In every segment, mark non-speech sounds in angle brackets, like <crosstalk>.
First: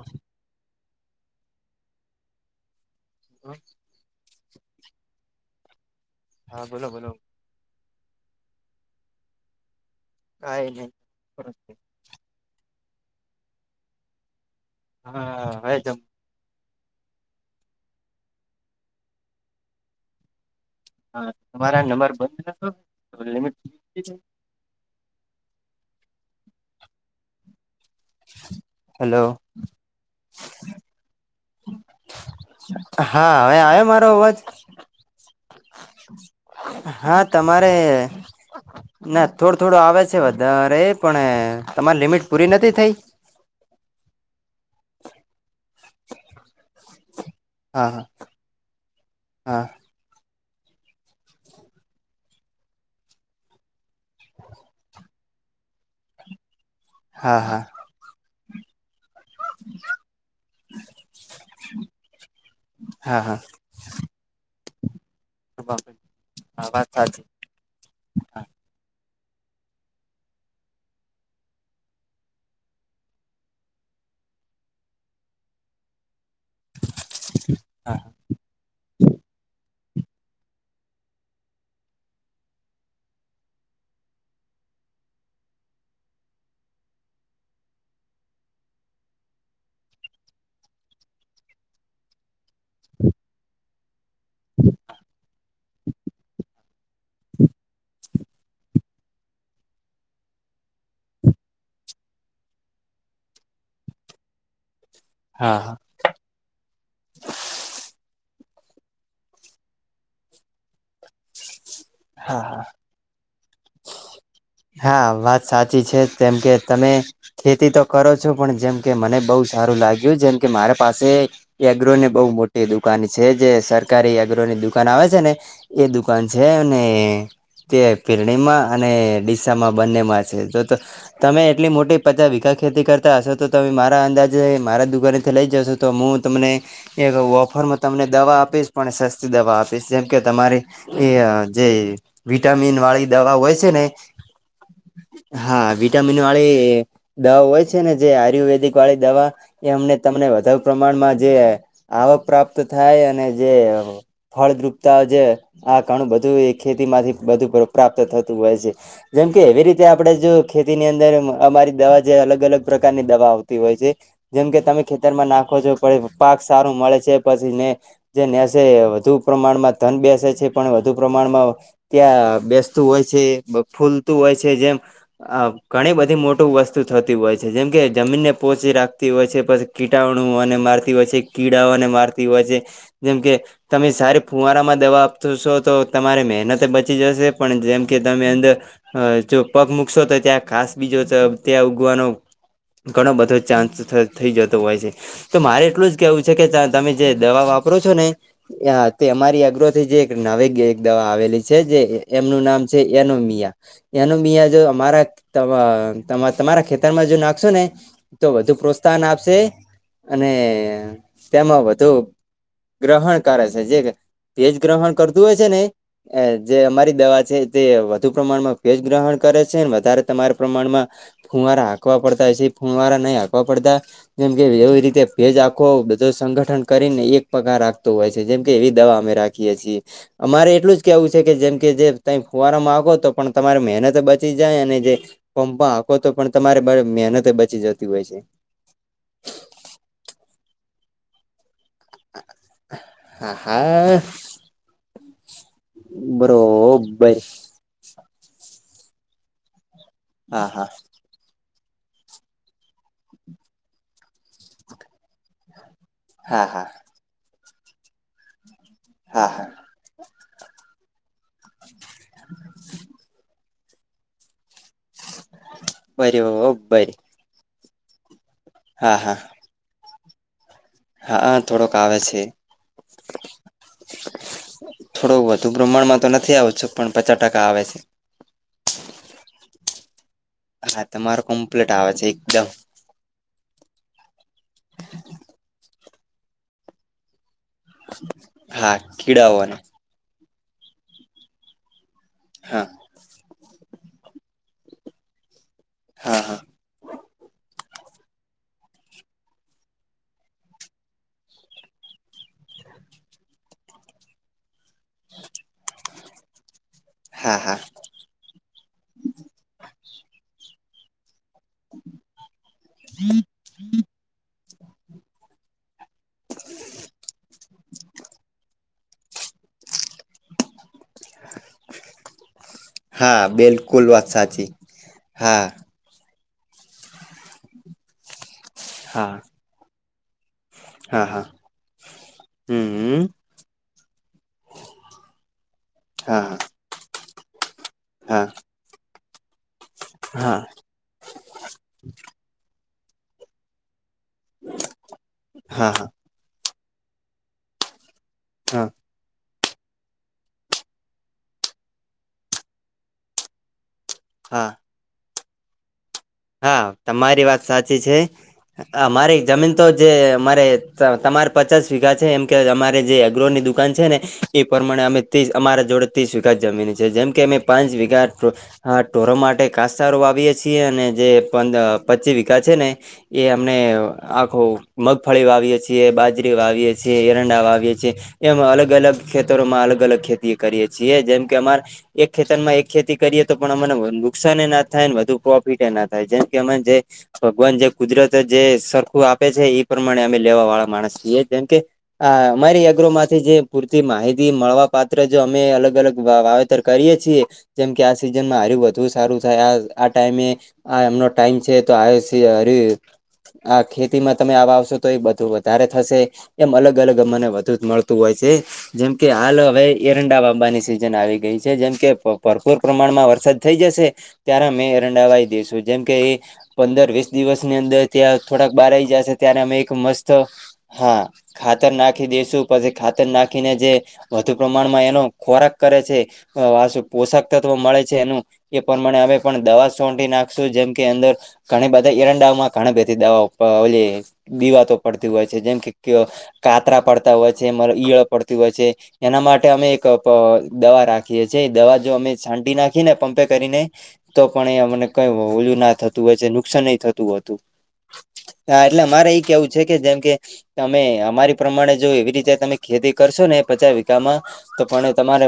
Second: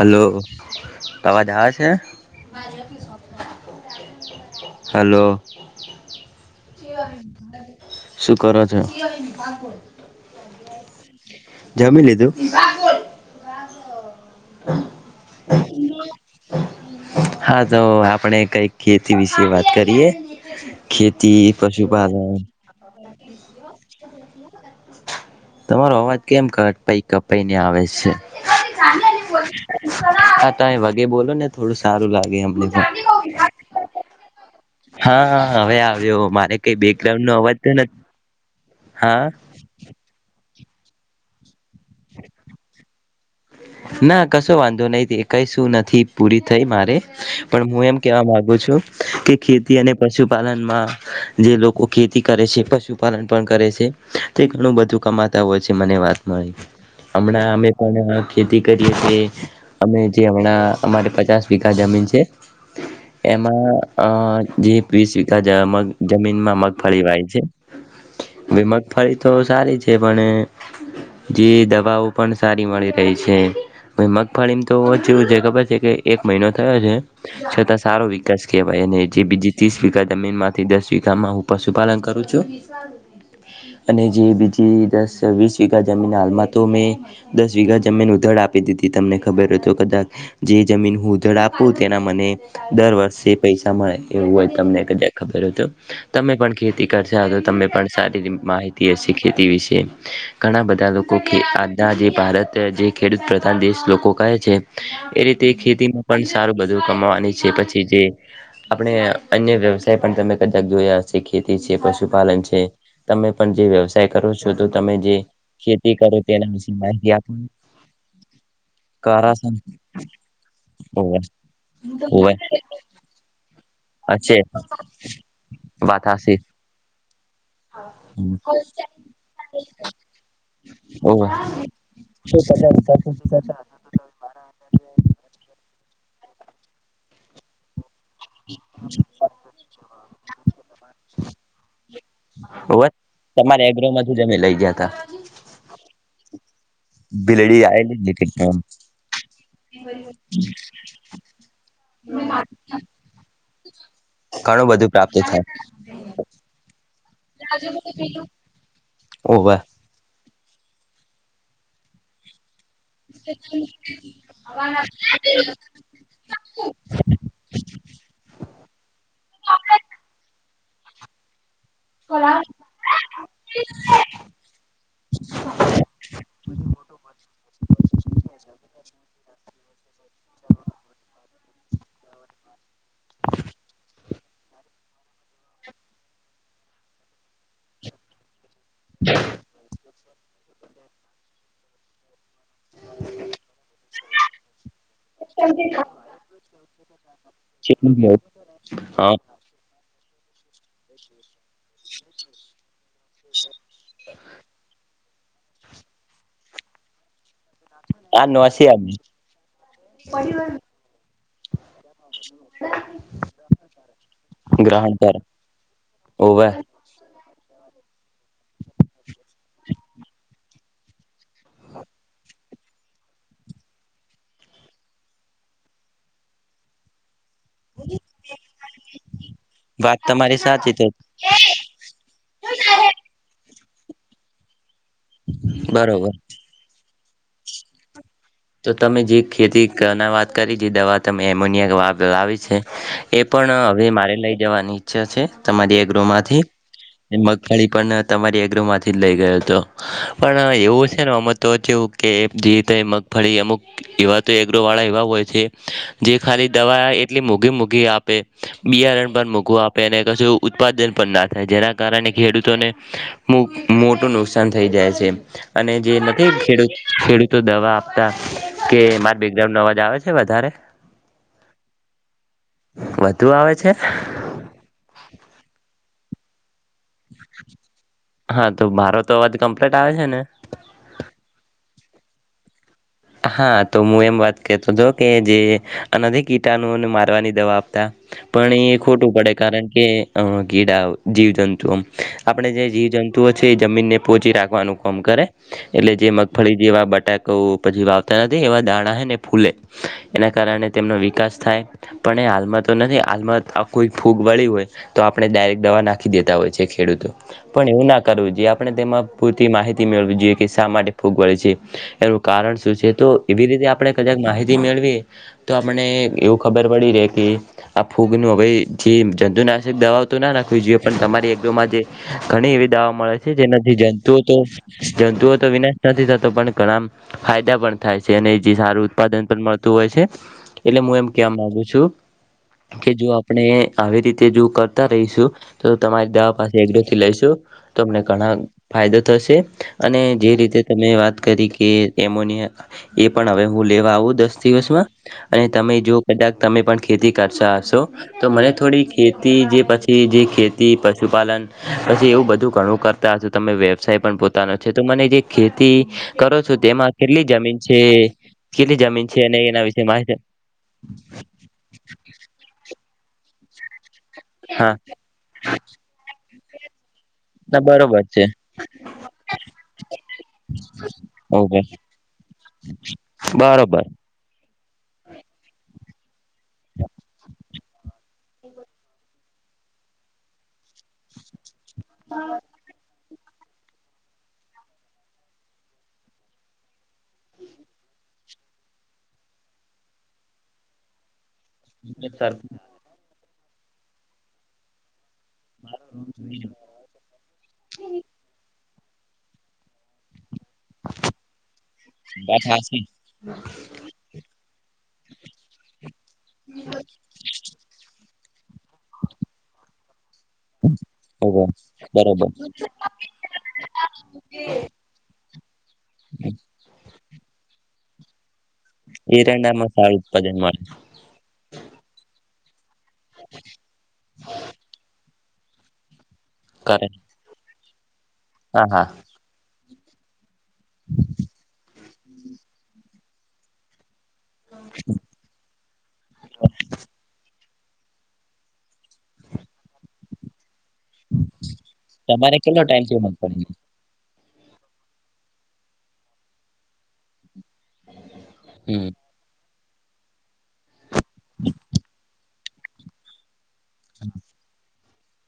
Hello આવાજ છે હમ્મ હલો હા બોલો બોલો શું કરો છો? કઈ નહી. જમી લીધું? હા છેમ હા તો આપણે કઈક ખેતી વિશે વાત કરીએ ખેતી તમારા નંબર પશુપાલન બંધ નતો લિમિટ. તમારો અવાજ કેમ ક પાઈ કપાઈ ને આવે છે. હેલો. હા ત એ વગે બોલો ને થોડું સારું લાગે હા હવે હમ. આવ્યો મારો અવાજ હા હવે આવ્યો મારે કઈ હા બેકગ્રાઉન્ડ નો અવાજ તો તમારે નથી હા થોડું આવે છે વધારે પણ તમારી લિમિટ પૂરી નથી થઈ. ના કશો વાંધો નહ કઈ શું નથી પૂરી થઈ મારે. પણ હું હા એમ કેવા માંગુ છું કે હા ખેતી અને. પશુપાલનમાં જે લોકો ખેતી કરે છે પશુપાલન પણ કરે છે. તે ઘણું બધું કમાતા હોય છે મને વાત. હા હમણાં હા અમે પણ ખેતી કરીએ. અમે જે હમણાં અમારે પચાસ મીઘા જમીન છે હા હા હા એમાં. અ જે વીસ વીકાા મગ હા જમીનમાં વાત મગફળી સાચી વાય છે. વિમત ફરી તો સારી છે પણ. જે દવાઓ પણ સારી મળી રહી છે. છે હ મગફળીમાં તો ઓછું છે ખબર છે કે. એક મહિનો થયો છે છતાં હા સારો વિકાસ કહેવાય અને જે બીજી ત્રીસ. જમીન માંથી દસ વામાં હું પશુપાલન કરું છું. અને જે બીજી દસ વીસ વીઘા જમીન હાલમાં તો મે દસ વઘા. જમીન ઉધડ આપી દીધી તમને ખબર હતો કદાચ જે જમીન હું ઉધડ આપું તેના મને. દર વર્ષે પૈસા મળે. એવું હોય તમને કા ખબર હતું તમે પણ ખેતી કરતા તો તમે પણ સારી માહિત. ખેતી વિશે ઘણા બધા લોકો આના જે ભારત. જે ખેડૂત પ્રધાન દેશ લોકો કહે છે એ રીતે હા હા ખેતી. પણ સારું બધું કમાવાની છે પછી જે. આપણે અન્ય વ્યવસાય પણ તમે કદાચ જોયા હ ખેતી છે પશુ પશુપાલન હા છે તમે પણ જે વ્યવ કરો છો તો તમે હા જે વાત સાચી ખેતી છે કરો જેમ કે તેના વિશે તમે માહિતી આપ. ખેતી તો કરો છો પણ જેમ કે મને બહુ કરાસન સારું લાગ્યું જેમ કે મારે પાસે. ઓવે એગ્રો ને બહુ ઓવે મોટી દુકાન છે જે સરકારી અછે એગ્રો ની દુકાન આવે છે ને. એ વાત દુકાન હાસી છે અને તે પિરણીમા અને. શિસામાં બંનેમાં છે જો તો ઓવે તમે એટલી મોટી પચાસ શું વીખા ખેતી હતા શું કરતા હશો તો તમે મારા અંદાજ મારા દુકાનેથી લઈ જશ તો હું તમને એક ઓફર તમને દવા આપીશ પણ સસ્તી દવા આપીશ જેમ કે તમારી એ જે વિટામિન વાળી દવા હોય છે ને મે લઈ ગયા ત. હા વિટામિન વાલે દવા ભીલડી હોય છે ને જે આવેલી ઘણું આયુર્વેદિક વાળી દવા એ અમને તમને વધારે પ્રમાણમાં જે. આવક પ્રાપ્ત થાય અને જે ફળ બધું દ્રુપતા પ્રાપ્ત જે થાય આ ઘણું બધું એ ખેતી માંથી બધું પ્રાપ્ત થતું હોય છે. જેમકે ઓવે એવી રીતે આપણે જો ખેતીની અંદર અમારી દવા જે અલગ અલગ. પ્રકારની દવા આવતી હોય છે જેમ કે તમે ખેતરમાં નાખો છો. પી પાક સારું મળે છે પછી ને જે નેસે વધુ પ્રમાણમાં ધન બેસે છે પણ વધુ પ્રમાણમાં. ત્યાં બેસતું હોય છે ફૂલતું હોય છે જેમ. આ ઘણી બધી મોટીું વસ્તુ થતી હોય છે જેમ કે જમીનને પોહચી રાખતી હોય છે પછી. કીટાણુઓને મારતી હોય છે કીડાઓને મારતી હોય છે. જેમ કે તમે સારી ફુવારામાં દવા આપ છો તો. તમારે મહેનત બચી જશે પણ જેમ કે તમે અંદર જો પગ મુૂકશો તો ત્યાં ખાસ બીજો ત્યાં ઉગવાનો. ઘણો બધો ચાન્સ થઈ જતો હોય છે તો મારે એટલું જ કેવું છે કે તમે જે દવા વાપરો છો ને તે હા અમારી અગ્રથી જે નાવે એક દવા આવેલી છે જે એમનું નામ છે એનોમિયા એનું બીં જો અમારા તમારા ખેતરમાં જો નાખશો ને આ તો વધુ નોસી અમે પ્રોત્સાહન આપશે અને તેમાં વધુ ગ્રહણ કરે છે જે તેેજ ગ્રહણ કરતું હોય છે ને ઓવે જે અમારી દવા છે તે વધુ પ્રમાણમાં ભેજ ગ્રહણ કરે છે વધારે તમારા પ્રમાણમાં ફૂવારા હાકવા પડતાં હશે ફૂવારા નહીં હાકવા પડતાં જેમ કે એવી રીતે ભેજ આખો બધો સંગઠન કરીને એક પગ રાખતોું હોય છે જેમ કે એવી દવા અમે રાખીએ છીએ વાત તમારી અમારે સાચી એટલું જ તો કેવું છે કે જેમ કે જે ત ફુવારા માગો તો પણ તમારી મહેનત બચી જાય અને જે પંપા આખો બરોબર તો પણ તમારે મહેનત બચી જતી હોય છે તો તમે જે ખેતી ના વાત કરી જે દવા તમે એમોનિયા વાપ આવિ છે એ હા પણ હવે હા મારે લઈ જવાની ઈચ્છા છે તમારી એક રમાંથી બરોબર ખડી પણ તમારી એગ્ર માંથી જ લઈ ગયો હતો પણ હા હા એવું છે ને અમત તો જેવું કે જેી ર મગફળી અમુક એવા તો એગ્ર વાળા એવા હોય છે જે હા ખાલી હા દવા એટલી મોઘી મઘી આપે બિયારણ પર હા મોઘું હા આપે ક ઉત્પાદન પણ ના થાય જેના કારણે ખેડૂતોને મોટું નુકાન નાન થઈ જાય છે અને જે બરી નથી ખડૂ બરી ખેડૂતો દવા આપતા કે હા હા મારે જેમ નવાજ આવે છે વધારે હા થોડોક આવે છે વધુ આવે છે થોડું વધુ બ્ર્ણમાં તો નથી આવતું પણ પચાસ ટાકા આવે છે હા તો મારો તો અવાજ કમ્પ્લીટ આવે છે ને હા તમારો કમ્પ્લીટ આવે છે એકદમ હા તો હું એમ વાત કરતો હતો કે જે અનધિક કીટાણુને મારવાની દવા પણ હા એ ખોટું પડે કીડાઓને કારણ કે કીડા જીવ જંતુઓ આપણે જે હા જીવ જંતુઓ છે એ જમીનને પોહોંચી રાખવાનું કામ કરે એટલે જે હા હા મગફળી જેવા બટાકા પછી વાવતા નથી એવા દાણા હ ને ફૂલે એના કારણે તેમનો વિકાસ થાય પણ એ હાલમાં તો નથી હાલમાં આ કોઈ ફૂગ વળી હોય તો આપણે ડાયરેક્ટ દવા નાખી દેતા હોય છે ખેડૂતો હા હા પણ એવું નાખ જો આપણે તેમાં પૂરતી માહિતી મેળવી જોઈએ કે શા માટે ફૂગ વળે છે એનું કારણ છે તો એવી રીતે આપણે કદાક માહિતી મેળવી તો આપને એવું ખબર પડી રહેે કે આ ફૂગ નું હવે જે જંતુનાશક દવા તો ના ના કોઈ પણ તમારી એકજમાં જે ઘણી એવી દાવા મળે હા છે જેનાથી બિલકુલ વાત જંતુઓ તો સાચી જંતુઓ હા તો વિના નથી થતો પણ ઘણા ફાયદા પણ થાય છે અને જે સારું હા ઉત્પાદન પણ મળતું હોય છે એટલે હું હા એમ હા ક મામાંગુ છું કે હમ જો આપણે આવી રીતે જો કરતા રહીશું તો તમારી હા દવા હા પાસે એકડથી લઈશું તમને હા ઘણા ફાયદા થશે અને જે હા રીતે તમે વાત કરી કે એમોનિયા એ પણ હવે હું લેવા આવું દ દ દિવસમાં અને હા તમે જો કદાક તમે પણ ખેતી કરતા હશો તો મને હા થોડી ખે. જે પછી જે ખેતી પશુપાલન પછી એવું બધું ઘણું કરતા હ. તમે વ્યવસાય પણ હા પોતાનો છે તો મને જે ખેતી. કરો છો હા તેમાં કેટલી તમારી વાત જમીન સાચી છે. કેટલી હ મારી છે અને જમીન એના તો વિશે જે માહિતી મારે તમારે. પચાસ વીઘા છે એમ કે અમારે જે અગ્રોની દુકાન છે ને એ હા પ્રમાણે અમે્રી અમારા જોડે. સ્વીખત જમીની છે જેમ. કે અમે ના પાંચ બરોબર વીઘા છે ટોરો માટે કાસારો વાવીએ છીએ અને. જે ઓકે પચી વિકા છે ને એ અમને. બરોબર આખું મગફળી વાવીએ છીએ બાજરી વાવીએ છીએ એરંડા વાવીએ છીએ. એમ અલગ અલગ ખેતરો માં અલગ અલગ ખેતી કરીે છીએ જેમ કે અમારે. એક ખેતર માં એક ખેતી કરીએ તો પણ અમને નુકસાન એ ના થાય ને વધુ પ્રોફિટ ના થાય. જનકેમજે <inaudible> <unintelligible> ભગવાન જે કુદરત જે સરખું આપે છે એ પ્રમાણે અમે લેવા વાળા માણસ છીએ જેમ કે. હ અમારી યાગ્ર માંથી જે પૂરતી માહિતી મળવા પાત્ર જો અમે અલગ અલગ વાવેતર. કરીએ છીએ જેમ કે આ સિઝનમાં હાર વધુ સારું થાય આ આ ટાઈમે. આ એમનો ટાઈમ છે તો આ છે હરે આ ખેતી. માં તમે આવા આવશો તો એ બધું વધારે થશે એમ અલગ અલગ મમને વધુ જ મળતું હોય છે. જેમકે હાલ હવે એરંડા વાબાની સિઝન આવી ગઈ છે જેમ કે બરોબર ભરપૂર પ્રમાણમાં વરસાદ થઈ જશે. ત્યારે અમે એ રરંડાવાઈ દેશું જેમ કે એ પંદર વીસ દિવસની અંદર ત્યાં. થોડાક બહાર આવી જશે ત્યારે અમે એક એરંડામાં સારું મસ્ત ઉત્પાદન મળે હા ખાતર નાખી દેશું. પછી ખાતર નાખીને જે વધુ પ્રમાણમાં એનો ખોરાક કરે છે કરે પોશાક. મળે છે એનું એ હા હા પ્રમાણે અમે પણ દવા સોી નાખ. જેમ કે અંદર ઘણી બધા ઈરંડામાં ઘણી ભ દવાઓ. દીવાતો પડતી હોય છે જેમ કે કાતરા પડતા હોય. ઈળ પડતી હોય છે એના માટે અમે એક દવા રાખી નાખીએી દવા જો અમે તમારે છાંટી કેટલો નાખી ટાઈમ ને થયો પંપે મગફળીને કરીને તો પણ એ અમને. કઈ ઓલું ના થતું હોય છે નુકસાન નઈ થતું હો હતું હા એટલે હમ મારે એ કેવું. છે કે જેમ કે તમે અમારી પ્રમાણે જો એવી રીતે તમે ખેતી કરશો ને પચાસ વીિકામાં. તો પણ એ તમારે.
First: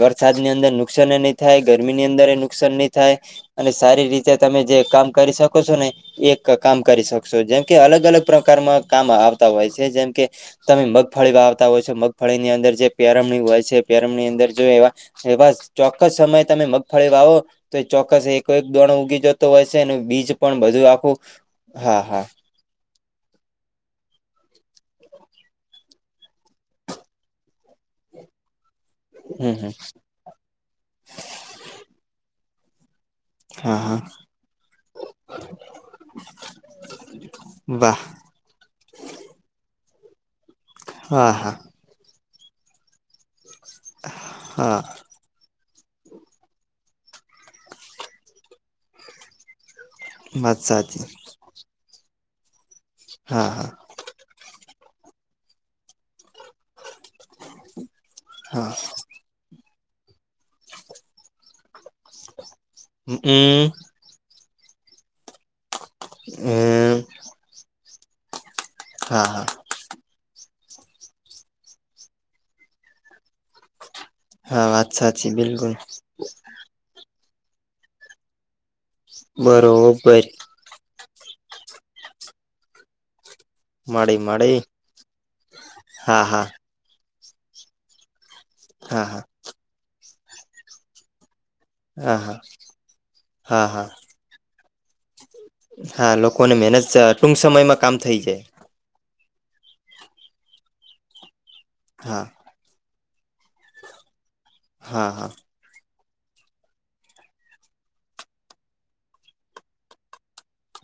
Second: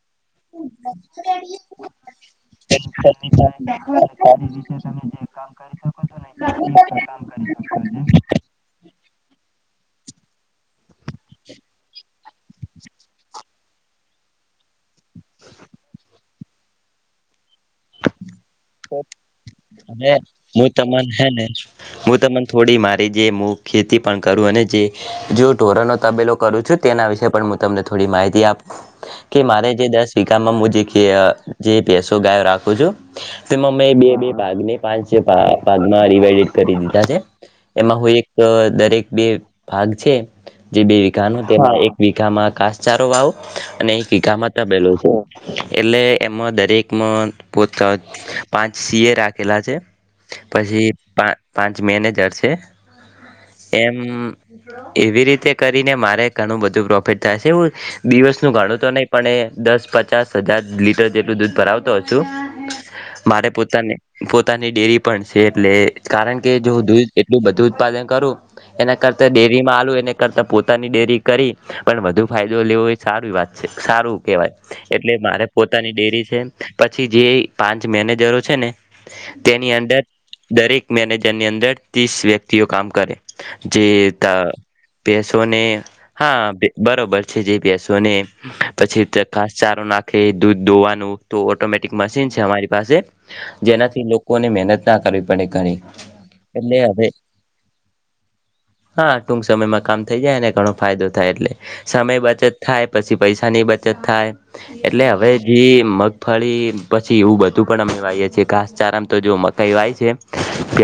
વરસાદ ની અંદર નુકસાન એ નહી થાય ગરમી ની અંદર એ નુકસાન નહી થાય અને. સારી રીતે તમે જે કામ કરી શકો છો ને એક કામ કરી શકશો જેમ કે અલગ અલગ. પ્રકારમાં કામ આવતા હોય છે જેમ કે. તમે મગફળી વા આવતા હોય છો મગફળી ની અંદર જે પેરમની હોય છે પેરમની અંદર. જો ચોક્કસ સમયે તમે મગફળી વાવો તો એ ચોક્કસ. કોઈક દોણ ઉગી જતો હોય છે હવે બીજ પણ હું બધું તમન આખું હે ને હા હું હા. તમન થોડી મારી જે હું ખેતી પણ કરું અને જે. જો ઢોરનોો તબેલો કરું છું તેના વિશેે પણ હું તમને થોડી માહિતી આપ. કે હમ હમ મારે જે દસ વિકામાં જે જેસો ગાયો રાખું છું. તેમાં હા મેં હા બે બે ભાગને પાંચ ભાગમાં રિવાઈડડ કરી દીધા છે. એમાં વાહ હું એક દરેક બે ભાગ છે જે બે હા વિઘનો હા તે. વીઘામાં કાસચારો વાવો અને વીઘા માં હા તબેલો છે. એટલે એમાં દરેકમાં પોતા પાંચ સી એ રાખેલા છે. વાત પછી સાચી પા પાંચ મેનેજર છે. હા હા. એમ એવી રીતે કરીને મારે ઘણું બધુંો. ફતા છે એવું દિવસનું હા ગાડું તો. પણ દસ પચાસ હજાર લીટર જેટલું દૂધ ભરાવતો છું હમ મારે હમ પોતાને. પોતાની ડેરી પણ છે એટલે કારણ કે જો દૂધ એટલું બધું ઉત્પાદન કરું. એના હા કરતા હા ડેરી માં આલુ એને. કરતા પોતાની ડેરી કરી પણ વધુ ફાયદો લેવો એ સારી વાત છે, સારું કેવાય હા વાત એટલે સાચી મારે બિલકુલ પોતાની ડેરી છે પછી જે પાંચ મેનેજરો છે ને તેની અંદર બરોબર દરેક મેનેજરની અંદર ત્રીસ વ્યક્તિઓ કામ કરે. જે મળી ત મળી પસોને હા. બરોબર છે જે બેસો ને હા પછી હા ખાસ ચારો નાખે દૂધ દોવાનું તો ઓટોમેટિક હા મશીન હા છે અમારી પાસે હા હા જેનાથી લોકોને મહેનત ના કરવી પડે ઘણી હા લોકોને એટલે મહેનત હવે ટુંક સમયમાં કામ થઈ જાય હા ટૂંક સમયમાં કામ થઈ જાય અને ઘણો ફાયદો થાય એટલે સમય હા બચત થાય પછી પૈસાની બચત થાય એટલે હા હા હવે જે મગ ફળી પછી એવું બધું પણ અમેવાઈએ છીએ ઘાસચારામ તો જો મકાઈ વાય છે.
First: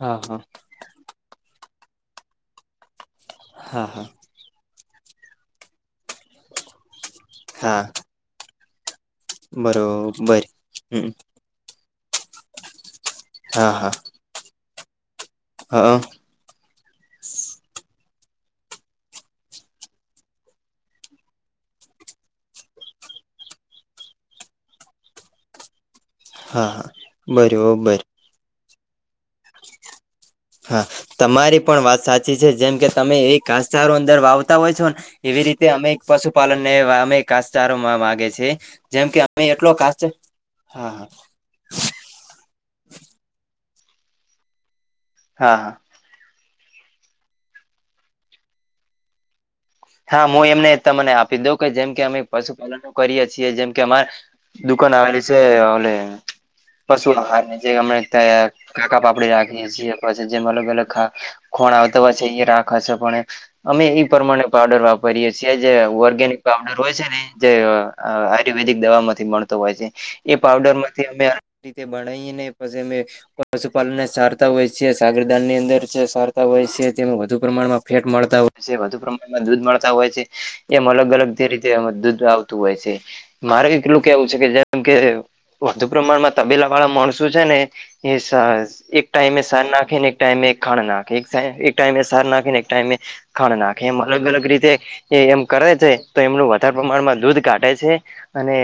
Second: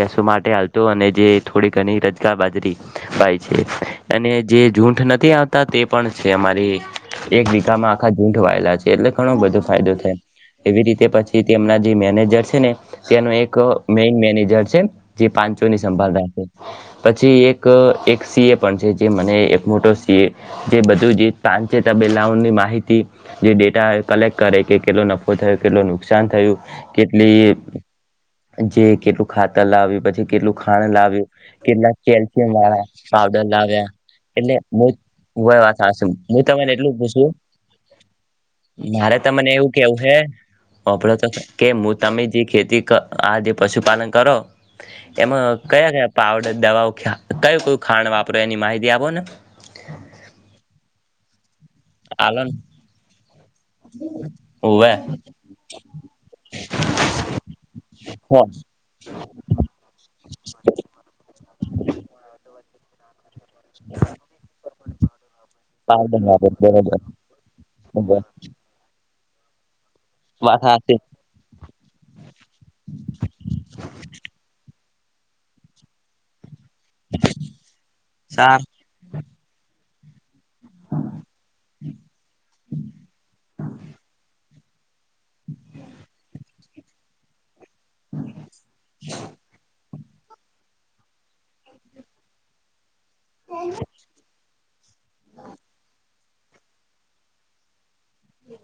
હા હા માટે હાલતો અને જે થોડી ઘણી રજગાર બાજરી ભાઈ છે હા હા અને જે જૂઠ નથી આવતા તે પણ છે અમારી એક હા દીકાામાં આખા ઝૂંઠ વાયેલા છે એટલે ઘણો બધો ફાયદો થાય બરોબર એવી રીતે હમ પછી તેમના જે મેનેજર છે ને તેનો એક હા હા મેન મેનેજર છે. જે પાંચો ની હા સંભાળ રા છે. પછી એક એક સી એ પણ છે જે મને એક મોટો સીએ જે બધું જ પા છેની માહિતી જે ડેટા કલેક્ટ કરે કે કેલો નફ થયો કેટલું નુકસાન થયું હા હા કેટલી બરોબર જે કેટલું ખાતર લાવી પછી કેટલું હા ખાંડ લાવ્યું તમારી પણ કેટલા વાત સાચી છે કેલ્શિયમ જેમ વાળા કે તમે એ પાવડર લાવ્યા ઘાસચારો અંદર એટલે વાવતા હોય બ છો ને એવી હું રીતે અમે વાું હું તને પશુપાલનને એટલું અમે પૂછું ઘાસચારો માગે છે જેમ મારે કે અમે તને એટલો એવું ઘાસ કેવું હે હા હા વાપડ તસ કે હું તમે જે ખેતી આ જે પશુપાલન કરો એમાં હા હા કયા કયા પાવડર દવાઓ કય ક ખાંણ વાપરો એની માહિતી આપો ને હા હું એમને તમને આપી દઉં કે જેમ કે અમે આલોન પશુપાલન કરીએ છીએ જેમ કે અમા હોવે દુકાન આવેલી છે ઓલે પશુ આહાર જે હમ ત્યાં કાકા પાપડી રાખીએ છીએ પછી જે મ પે ખોણ આવતો પછ એ રાખે છે પણ અમે એ પ્રમાણે પાવડર પાવડર ઓર્ગેનિક વાપર પાવડર હોય બરોબર હોવે છે. દવાથી મળતો હોય છે એ વાત પડર હાચી માંથીમે ભને પછી અ પશુપાલન ને સારતા હોય છે સાગર દાન ની અંદર છે સારતા હોય છે. તેમાં વધુ પ્રમાણમાં ફેટ મળતા હોય સાર છે વધુ પ્રમાણ એ દૂધ મળતા હોય છે એમ અલગ અલગ જે રીતે દૂધ આવતું હોય છે. મારે એટલું કેવું છે કે જેમ કે વધુ પ્રમાણમાં તબેલા વાળા માણસો છે ને એ સર એક ટાઈમ શારનાખને એક ટાઈમ ખાણના એક એક ટાઈમે શારનાખને એક ટાઈમ ખાણનાક એમ અલગ અલગ રીતે એ એમ કરે છે તો એમનું વધારે પ્રમાણમાં દૂધ કાઢટે છે. અને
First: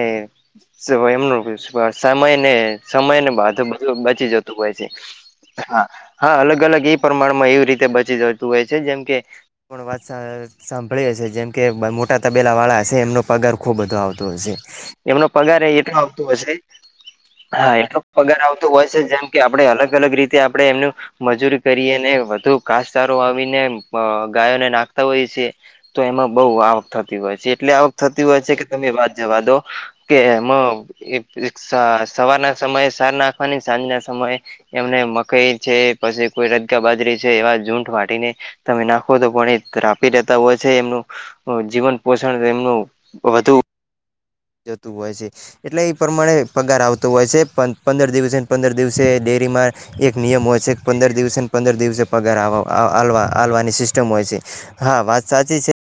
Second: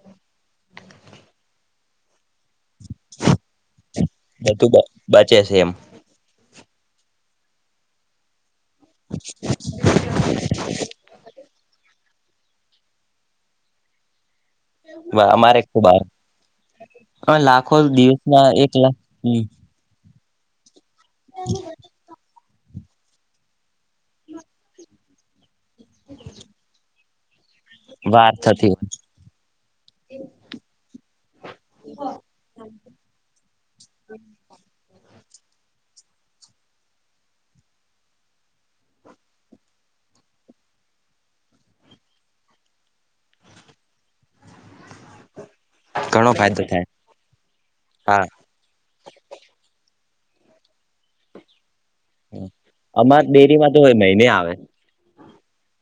એમનું સમય ને સમય ને બાધ બધ બચી જતું બધું હોય બ છે બચે છે એમ હા હા અલગ અલગ એ પ્રમાણમાં એવી રીતે બચી જતું હોય છે જેમ કે પણ વાત સાંભળી હ છે જેમ કે મોટા તબેલા વાળા હશે એમનો પગાર ખૂબ બધો આવતો હશે એમનો અમારે પગાર ખુબ એટલો આવતો હશે આવે હા લાખો એનો પગાર દિવસના એક આવતોું હોય લાખ છે જેમ કે હમ આપડે અલગ અલગ રીતે આપણે એમનું મજૂરી કરીને વધુ કાસચારો આવીને ગાયોને નાખ હોય છે તો એમાં બહુ આવક થતી હોય છે એટલે આવક થતી હોય છે કે તમે એ વાત જવા દો કે સવારના સમયે સાર નાખવાની સાંજ ના સમયે એમને મકાઈ છે પછી કોઈ રજગા બાજરી છે એવા ઝૂઠ વાટીને તમે એના ભણી રાપી રેતા હોય છે એમનું જીવન પોષણ એમનું વધુ જતું હોય છે એટલે એ ઘણો પ્રમાણે ફાયદો પગાર થાય આવતો હોય છે પંદર હા દિવસે પંદર દિવસે ડેરીમાં એક નિયમ હોય છે પંદર દિવસે પંદર દિવસે વગર અમાર આવલવા ડેરીમાં આલવાની તો સિસ્ટમ હોય મહિને છે આવે હા વાત સાચી છે